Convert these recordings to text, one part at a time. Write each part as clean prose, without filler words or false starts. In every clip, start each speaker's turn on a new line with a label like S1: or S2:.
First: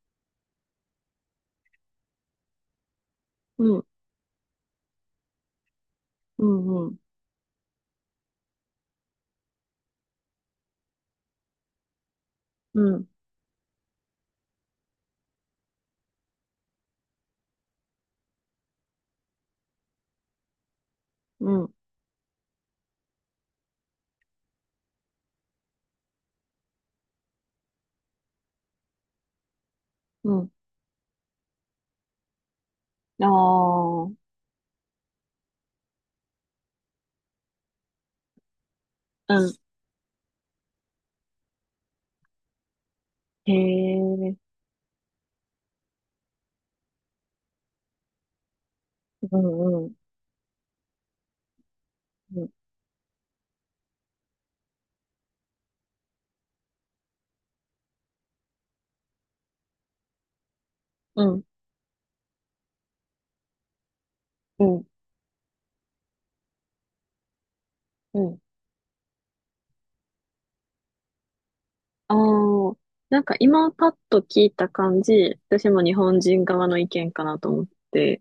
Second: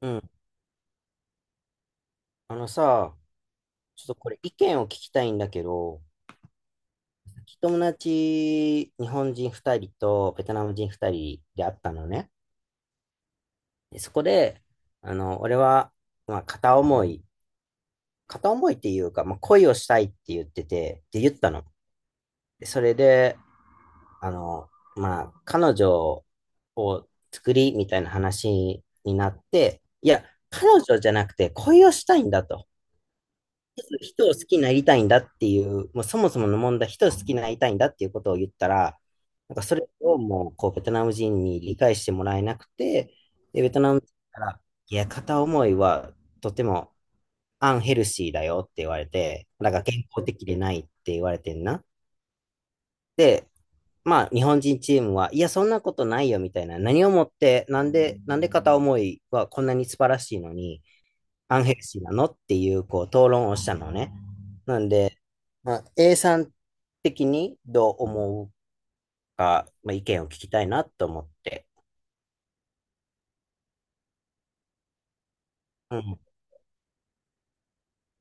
S1: うん。あのさ、
S2: うん、
S1: ちょっとこれ意見を聞きたいんだけど、
S2: うん、うん、
S1: 友達、日本人2人とベトナム人2人で会ったのね。
S2: うん、
S1: でそこで、俺は、まあ、片思い、片思いっていうか、恋をしたいって言ってて、って言った
S2: う
S1: の。
S2: ん、
S1: でそれで、あの、彼女を作りみたいな話になって、いや、
S2: うん。
S1: 彼女じゃなくて恋をしたいんだと。
S2: ああ、う
S1: 人を好きになりたいんだっていう、もうそもそもの問題、人を好きになりたいんだっていうことを言ったら、な
S2: ん。
S1: んかそれをもう、こう、ベトナム人に理解してもらえなくて、
S2: へ
S1: で、ベトナム人
S2: え、
S1: から、いや、片思いはとてもアンヘルシーだよって言われ
S2: う
S1: て、なんか
S2: ん、うん、
S1: 健康的でないって言われてんな。
S2: うん、
S1: で、まあ、日本人チームは、いや、そんなことないよみたいな、何をもって、なんで片思いはこんなに素晴らしいのに、
S2: うん、
S1: アンヘルシーなのっていう、こう、討論をしたのね。
S2: う
S1: な
S2: ん、
S1: んで、まあ、A さん的にどう
S2: うん。
S1: 思うか、まあ、意見を聞きたいなと思って。
S2: ああ、なんか今パッと聞いた感じ、私も日
S1: うん、
S2: 本人側の意見かなと思って、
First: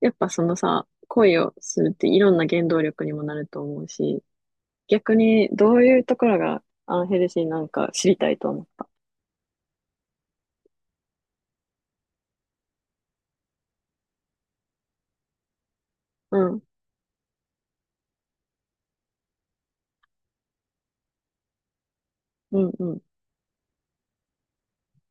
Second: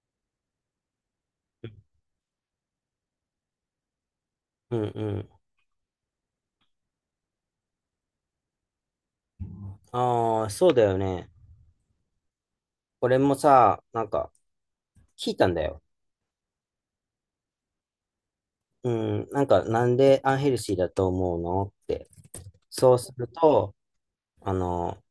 S2: やっぱそのさ、恋をするっていろんな原動力にもなると思うし、
S1: うん、う
S2: 逆
S1: ん。
S2: にどういうところがアンヘルシーなんか知りたいと思った。
S1: ああ、そうだよね。俺もさ、なんか、聞いたんだよ。
S2: うん、
S1: うん、なんか、なんでアンヘルシーだと思うのって。
S2: うん、う
S1: そう
S2: ん。
S1: すると、あの、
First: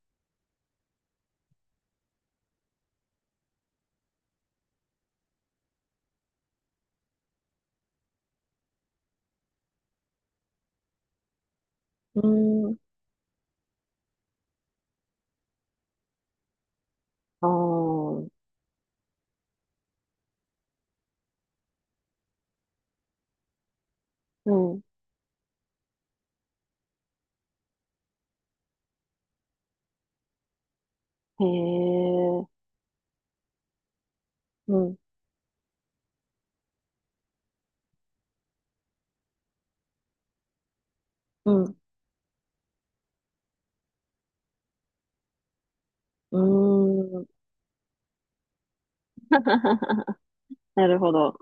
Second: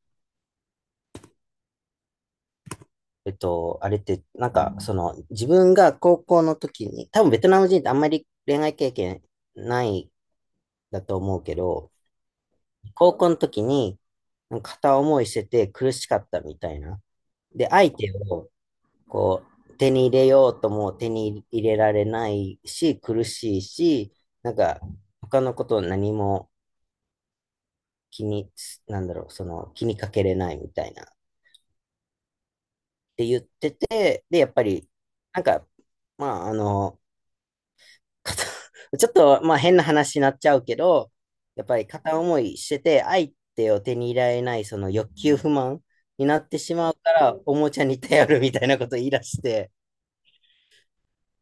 S1: あれって、なんか、その、自分が高校の時に、多分ベトナム人ってあんまり恋愛経験ないだと思うけど、
S2: うーん、
S1: 高校の時に、片思いしてて苦しかったみたいな。
S2: あ
S1: で、相手
S2: あ、
S1: をこ手に入れようとも手に入れられないし、苦しいし、な
S2: う
S1: んか
S2: ん、
S1: 他のことを何も気に、なんだろう、その気にかけれないみたいなっ
S2: へえ、
S1: て言ってて、で、やっぱ
S2: う
S1: り、
S2: ん、
S1: なんか、まあ、あの、片 ちょっと、まあ変な話になっちゃうけど、
S2: う
S1: やっ
S2: ん。
S1: ぱり片思いしてて、相手を手に入れられない、その欲求不満にな
S2: う
S1: ってしまうか
S2: ーん。
S1: ら、おもちゃに頼るみたいなこと言い出 して、
S2: なるほど。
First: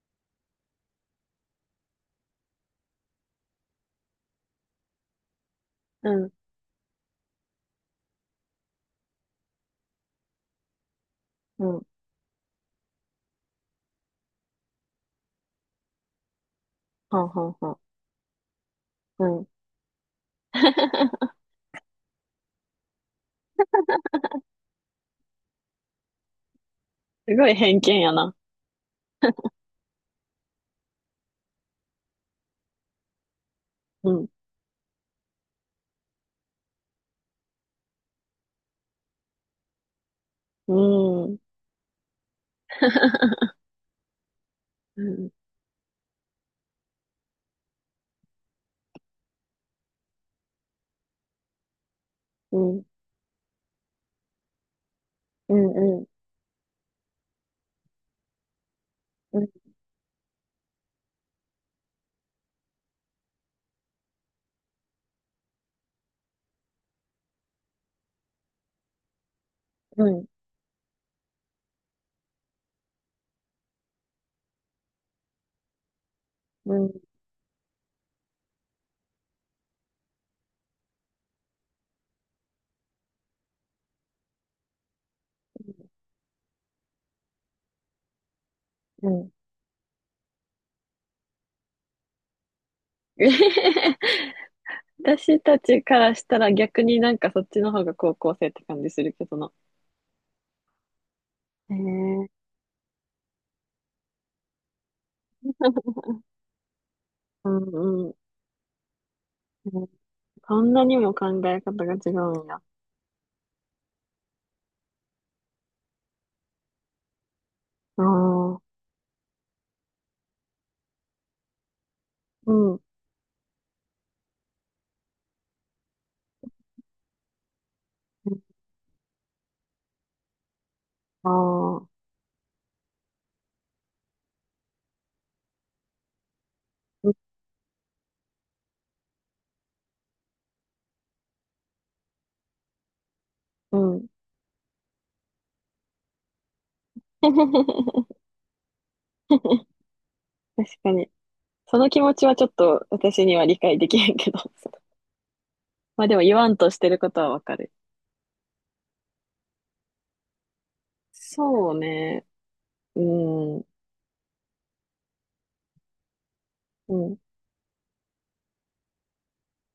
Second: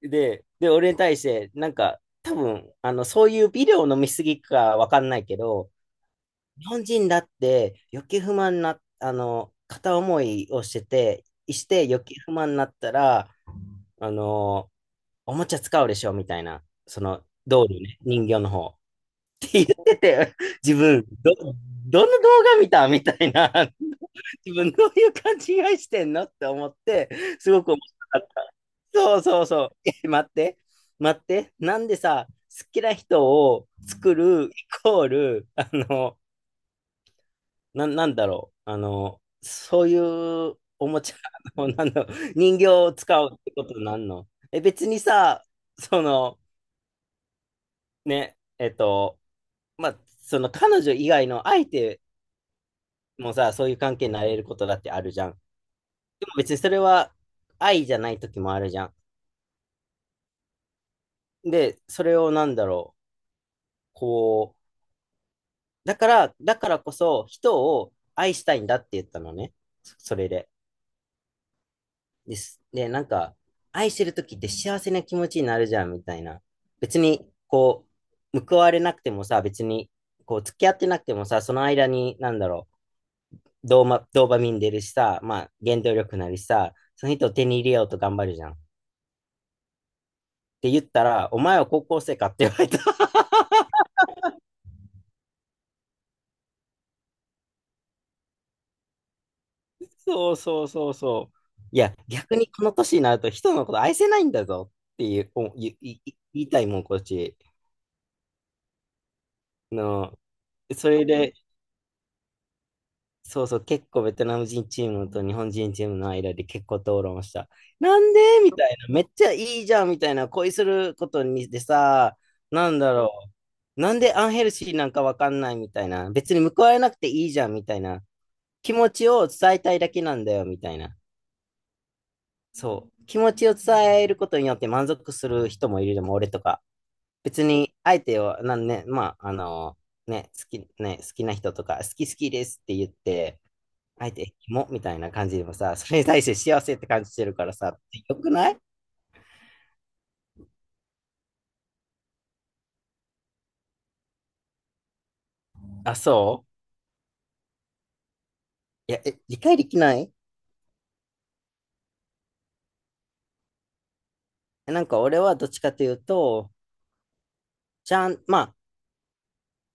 S1: で、俺に対して、なんか、多分、あの、そういうビデオ飲みすぎかわかんないけど、
S2: うん、
S1: 日本人だって欲求不満な、あの、片思いをしてて、
S2: う
S1: し
S2: ん。
S1: て欲求不満になったら、あの、おもちゃ使うでしょみたいな、そ
S2: は
S1: の、
S2: んはん
S1: 道
S2: はん。
S1: 理ね、人形の方。
S2: うん。
S1: 言ってて、自分、ど、どの動画見たみたいな、自分どういう勘違いしてんのって思って、
S2: すご
S1: す
S2: い
S1: ごく面
S2: 偏
S1: 白
S2: 見や
S1: かっ
S2: な。
S1: た。そうそうそう。え待って、待って、なんでさ、好きな人を
S2: う
S1: 作
S2: ん。
S1: るイコール、なんだろう、あの、そういう
S2: う
S1: おもちゃ
S2: ーん。
S1: の、なんだろう、人形を使うって ことなんのえ、別に
S2: うん、
S1: さ、その、ね、えっと、まあ、その彼女以外の相手
S2: うん、
S1: もうさ、そういう関係になれることだってあるじゃん。
S2: うん、う
S1: でも別にそれは愛じゃない時もあるじゃん。
S2: ん、うん、
S1: で、それをなんだろう、こう、だからこそ人を愛したいんだって言ったのね。そ
S2: う
S1: そ
S2: ん、
S1: れで。です。で、なんか、愛してる時って幸せな気持ちになるじゃんみたいな。
S2: うん。
S1: 別に、こう、報われなくてもさ、別に、こう、付き合ってなくてもさ、その間に、なんだろう、ドーパミン出るしさ、まあ、原動力なりさ、その人を手に入れようと頑張るじゃん。
S2: うん。
S1: って言ったら、お前は高校生かって言われた。
S2: 私たちからしたら逆になんかそっちの方が高校生って感じするけどな。
S1: そうそうそうそう。
S2: へえ、
S1: いや、
S2: う
S1: 逆にこの年になると人のこと愛せないんだぞっていう、おいいい言いたいもん、こっ
S2: ん、
S1: ち。
S2: うん。うん、
S1: の、
S2: こんな
S1: そ
S2: に
S1: れ
S2: も考
S1: で、
S2: え方が違うんや。
S1: そうそう、結構ベトナム人チームと日本人チームの間で結構討論した。な
S2: あ
S1: んでみた
S2: あ、
S1: いな、めっちゃいいじゃんみたいな、恋することにでさ、
S2: う
S1: なん
S2: ん。
S1: だろう。なんでアンヘルシーなんかわかんないみたいな、別に報われなくていいじゃんみたいな、気持ちを伝えたいだけなんだよみたいな。
S2: ああ、
S1: そう。気持ちを伝えることによって満足する人もいるでも、俺とか。
S2: うん。
S1: 別に、相手を、なんね、まあ、あのね、好き、ね、好きな人とか、好き好きですって言って、
S2: うん。
S1: 相手、キモみたいな感じでもさ、それに対して幸せって感じてるからさ、よくない
S2: 確かに。その気持ちはちょっと私には理解できへんけど。
S1: あ、
S2: まあでも言
S1: そう
S2: わんとしてることはわかる。
S1: いや、え、理解できない
S2: そうね。うん、う
S1: えなんか俺はどっちかというと、
S2: ん、
S1: ちゃん、まあ、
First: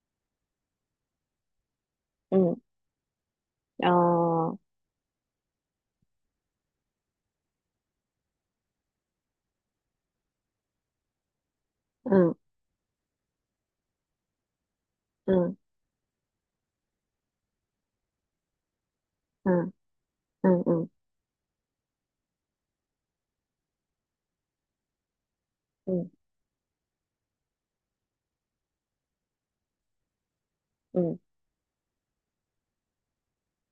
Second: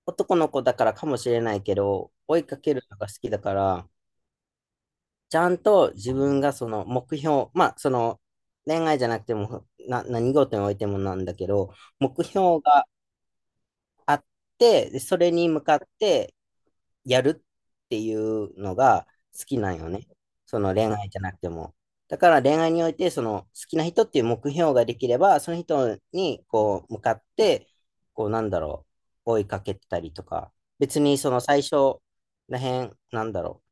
S1: 男の子だからかもしれないけど、
S2: う
S1: 追いか
S2: ん。
S1: けるのが好きだか
S2: あ
S1: ら、
S2: あ、
S1: ちゃんと自分がその目標、まあその恋愛じゃなくてもな何事においてもなんだけど、目
S2: うん、
S1: 標があって、でそ
S2: う
S1: れに
S2: ん、
S1: 向かってやるっていうのが好
S2: う
S1: きな
S2: ん、
S1: んよね。
S2: う
S1: そ
S2: ん、
S1: の
S2: う
S1: 恋
S2: ん、
S1: 愛じゃなくても。だから恋愛においてその好きな人っていう目標ができれば、その
S2: う
S1: 人
S2: ん、
S1: にこう向かって、こうなんだろう、追いかけたりとか、
S2: う
S1: 別に
S2: ん、
S1: その最初らへん、なんだろう、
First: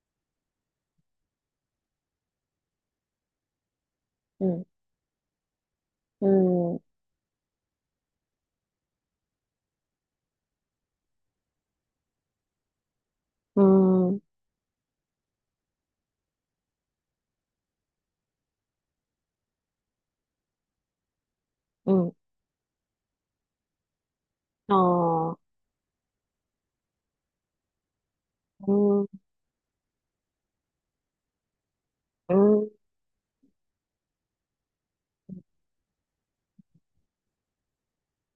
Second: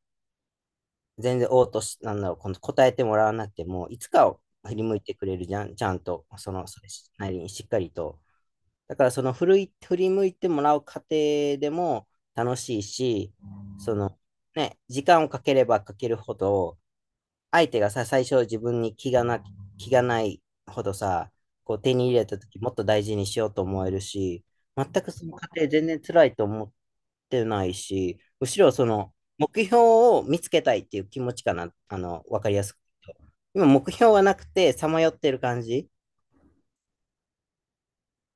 S1: 全然応答し、なんだろう、この答えてもらわなくても、いつかを
S2: うん、
S1: 振り向いてくれるじゃん、ちゃんと、
S2: う
S1: その、
S2: ん、
S1: それなりにしっかりと。だから、振り向いてもらう過程でも楽しいし、
S2: う
S1: その、
S2: ん、
S1: ね、時間をかければかけるほど、相手がさ、最初自分に気がないほどさ、こう
S2: う
S1: 手に
S2: ん、
S1: 入れた時もっと大事にしようと思えるし、
S2: あ
S1: 全くその
S2: あ、
S1: 過程全然辛いと思てないし、むし
S2: う
S1: ろそ
S2: ん、う
S1: の目標を見つけたいっていう気持ちかな、あの、
S2: ん、
S1: わかりやすく言うと。今、目標がなくて、さまよってる感じ。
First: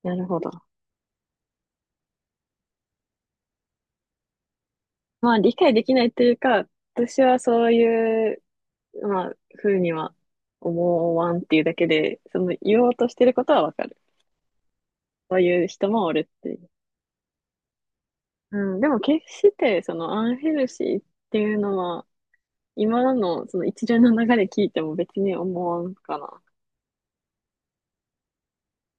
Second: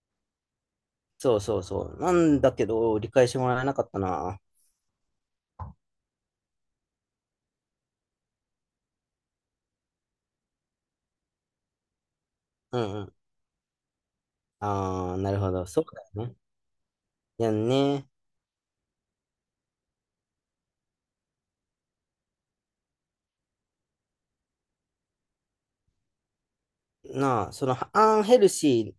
S2: なるほど。
S1: そうそうそう。なんだけど、理解してもらえなかったな。
S2: まあ理解できないというか、私はそういう、まあ、ふうには思わんっていうだけで、その
S1: う
S2: 言お
S1: ん
S2: う
S1: う
S2: と
S1: ん。
S2: してることはわかる。
S1: ああ、な
S2: そ
S1: る
S2: う
S1: ほ
S2: い
S1: ど。
S2: う
S1: そう
S2: 人もお
S1: だ
S2: る
S1: よね。
S2: っていう。
S1: いやね。
S2: うん、でも決してそのアンヘルシーっていうのは今のその一連の流れ聞いても別に思わんかな。
S1: なあ、その、アンヘルシ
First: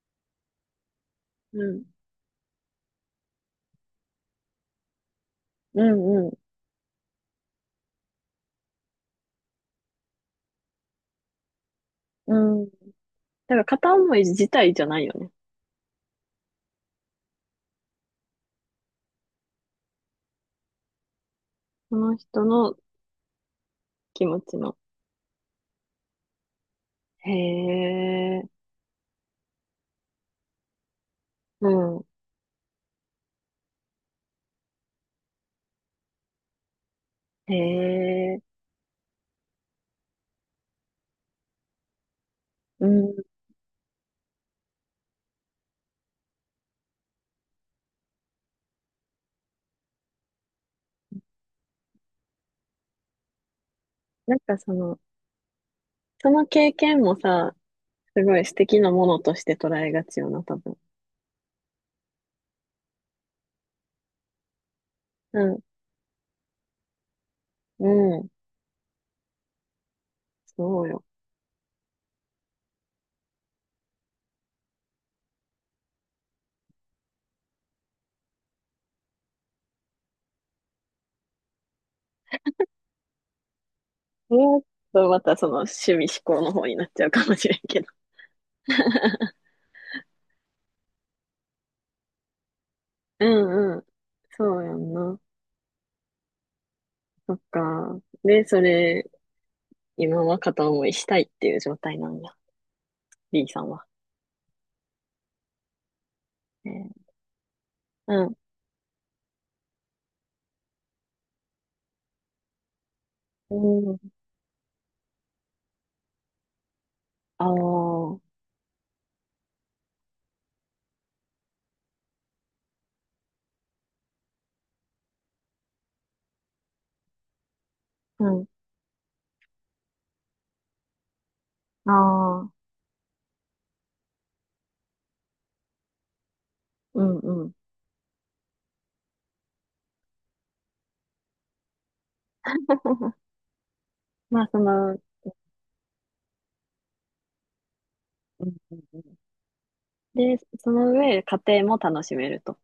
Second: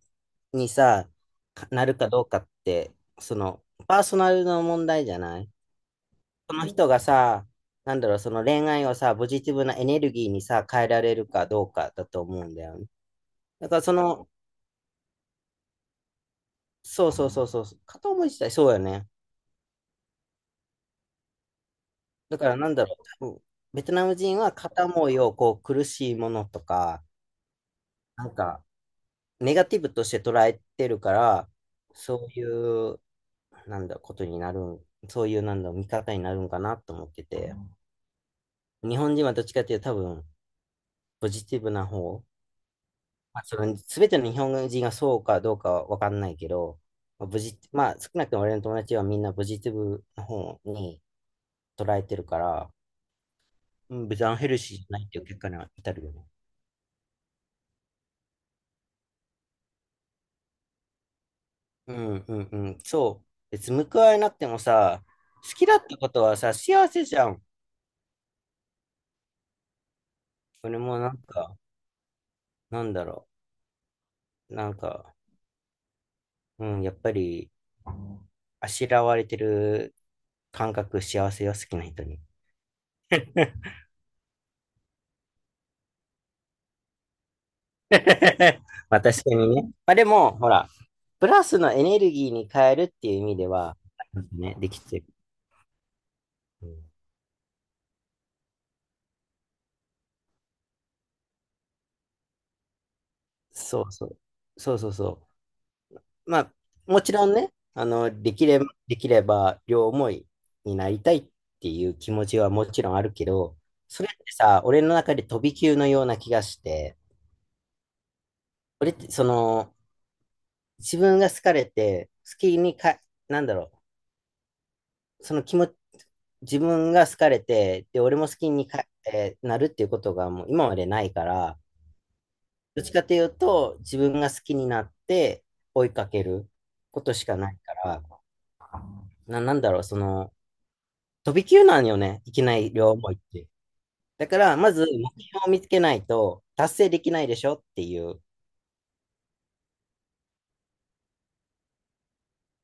S1: ーにさ、
S2: う
S1: か
S2: ん。
S1: なるかどうかって、その、パーソナルの問題じゃない
S2: うんう
S1: その人がさ、なんだろう、その恋愛をさ、ポジティブなエネルギーにさ、変えられるかどうかだと
S2: ん。
S1: 思うんだ
S2: うん。だ
S1: よね。
S2: から
S1: だからそ
S2: 片思い
S1: の、
S2: 自体じゃないよね。
S1: そうそうそうそう、片思い自体そうよね。
S2: その
S1: だ
S2: 人
S1: からなん
S2: の
S1: だろう、多分ベトナム
S2: 気
S1: 人
S2: 持
S1: は
S2: ちの。
S1: 片思いをこう苦しいものとか、
S2: へ
S1: なん
S2: え。
S1: かネガティブとして捉えてるから、
S2: うん。
S1: そういう、なんだ、ことになるん、そういうなんだ、見方になるんかなと思って
S2: へ
S1: て、
S2: え。
S1: 日本人はどっちかっていうと多分、ポジティブな方、
S2: うん。
S1: まあ、その全ての日本人がそうかどうかは分かんないけど、まあ、少なくとも俺の友達はみんなポジティブな方に捉えてるから、うん、別にア
S2: な
S1: ン
S2: ん
S1: ヘ
S2: か
S1: ル
S2: そ
S1: シーじゃ
S2: の、
S1: ないっていう結果には至るよね。
S2: その経験もさ、すごい素敵なものとして捉えがちよな、多分。
S1: うんうんうん、そう。別に報われなくてもさ、
S2: う
S1: 好
S2: ん。
S1: きだったことはさ、幸せじゃん。
S2: うん。
S1: 俺
S2: そう
S1: も
S2: よ。
S1: なんか、なんだろう。なんか、うん、やっぱり、あしらわれてる感覚、幸せよ、好きな人に。
S2: もっとまたその趣味思考の方になっちゃうかもしれんけど。
S1: まあ確か にね。まあでも、ほら、プラスのエネルギーに変えるっていう
S2: う
S1: 意味で
S2: ん
S1: は、
S2: うん。
S1: ね、
S2: そう
S1: で
S2: や
S1: き
S2: ん
S1: てる。
S2: な。
S1: うん
S2: そっか。で、それ、今は片思いしたいっていう状態なんや。B さん
S1: そ
S2: は。
S1: うそう。そうそうそう。まあ、
S2: え
S1: も
S2: ー、
S1: ちろんね、
S2: うん。
S1: できれば両思いになりたいっていう気持ちはもちろんあるけ
S2: う
S1: ど、
S2: ん。
S1: それってさ、俺の中で飛び級のような気がして、
S2: ああ。
S1: 俺ってその、自分が好かれて、好きにか、なんだろう、その気持ち、自分が好かれて、で、俺
S2: う
S1: も好
S2: ん。
S1: きにか、えーなるっていうことがもう今までないから、
S2: ああ。
S1: どっちかというと、自分が好きになって追いかけるこ
S2: う
S1: と
S2: ん
S1: しか
S2: う
S1: な
S2: ん。
S1: いから、なんだろう、その、飛び級なんよね。いきなり両思いっ て。だか
S2: まあ、
S1: ら、
S2: そ
S1: まず
S2: の、う
S1: 目標を見つけないと達成できないでしょっていう。
S2: んうんうん、で、その上、家庭も楽しめると。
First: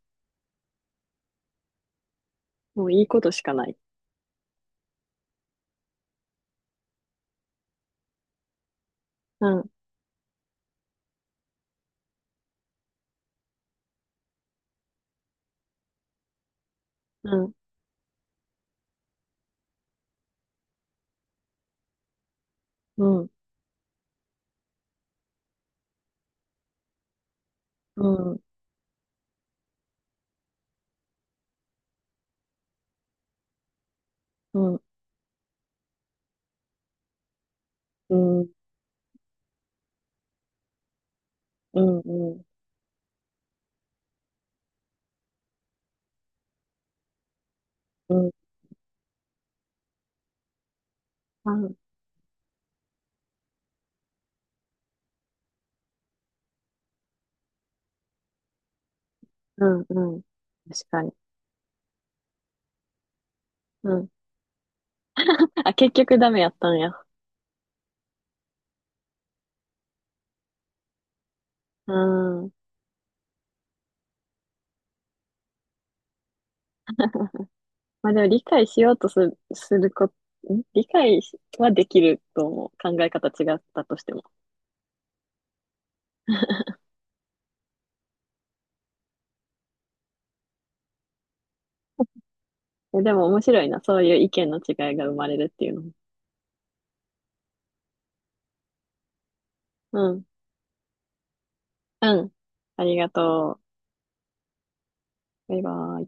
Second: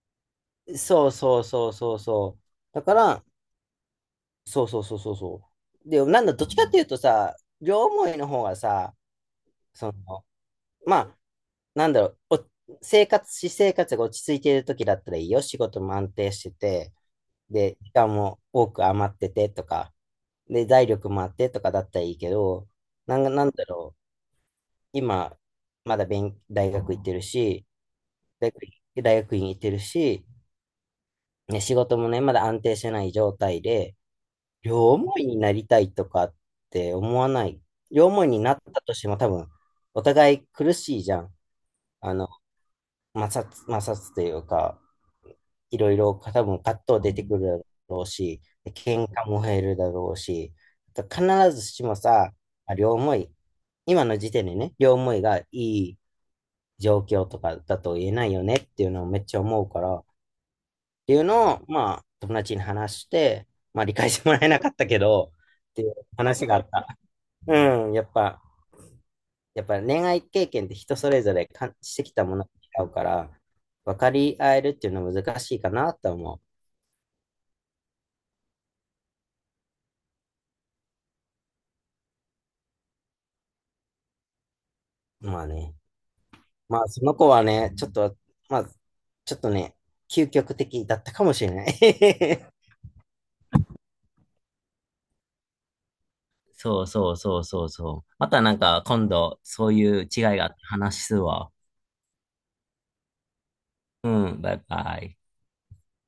S1: そうそうそうそうそう。だ
S2: もう
S1: か
S2: いいこ
S1: ら、
S2: としかない。
S1: そうそうそうそうそう。で、なんだ、どっちかっていうとさ、両思いの方がさ、
S2: うん、
S1: その、まあ、なんだろう、お生活、私生活が落ち着いている時だったらいいよ。仕事も安定してて、
S2: うん、
S1: で、時間も多く余っててとか、で、財力もあってとかだったらいいけど、
S2: う
S1: なんか、
S2: ん、
S1: なんだろう。今、まだ勉、大学行ってるし、
S2: うん、
S1: 大学、大学院行ってるし、ね、仕事もね、まだ安定してない状態で、
S2: うん、うん、
S1: 両思いになりたいとかって思わない。両
S2: う
S1: 思いに
S2: ん、
S1: なったとしても多分、お互い苦しいじゃん。
S2: うん、
S1: あの、
S2: うん、
S1: 摩擦というか、いろいろ多分葛藤出てくるだろう
S2: うん、
S1: し、喧嘩も減るだろうし、必ずしもさ、両思い、今の時点でね、両思いがいい状況とかだと言えないよねっていうのをめっちゃ思
S2: う
S1: うか
S2: ん、
S1: ら、っ
S2: うん、確かに。
S1: ていうのを、まあ、友達に話して、まあ、
S2: う
S1: 理
S2: ん。
S1: 解してもらえなかったけど、
S2: あ、
S1: ってい
S2: 結
S1: う
S2: 局ダメ
S1: 話
S2: やっ
S1: があっ
S2: たんや。
S1: た。うん、やっぱ恋愛経験って人それぞれ感
S2: う
S1: してきたものが
S2: ん。
S1: 違うから、分かり合えるっていうのは難しいかなとは思
S2: まあでも理解しようとする、するこ、ん理解はできると思う。考え方違ったとしても。
S1: う。まあね。まあ、その子はね、ちょっと、まあ、ちょっとね、究極的だったかもしれない。
S2: え、でも面白いな。そういう意見の違いが生まれるっていうのも。
S1: そうそうそうそうそう。またなんか今度そうい
S2: う
S1: う違い
S2: ん。
S1: があって話すわ。
S2: うん。ありがと
S1: うん。バイバイ。
S2: う。バイバイ。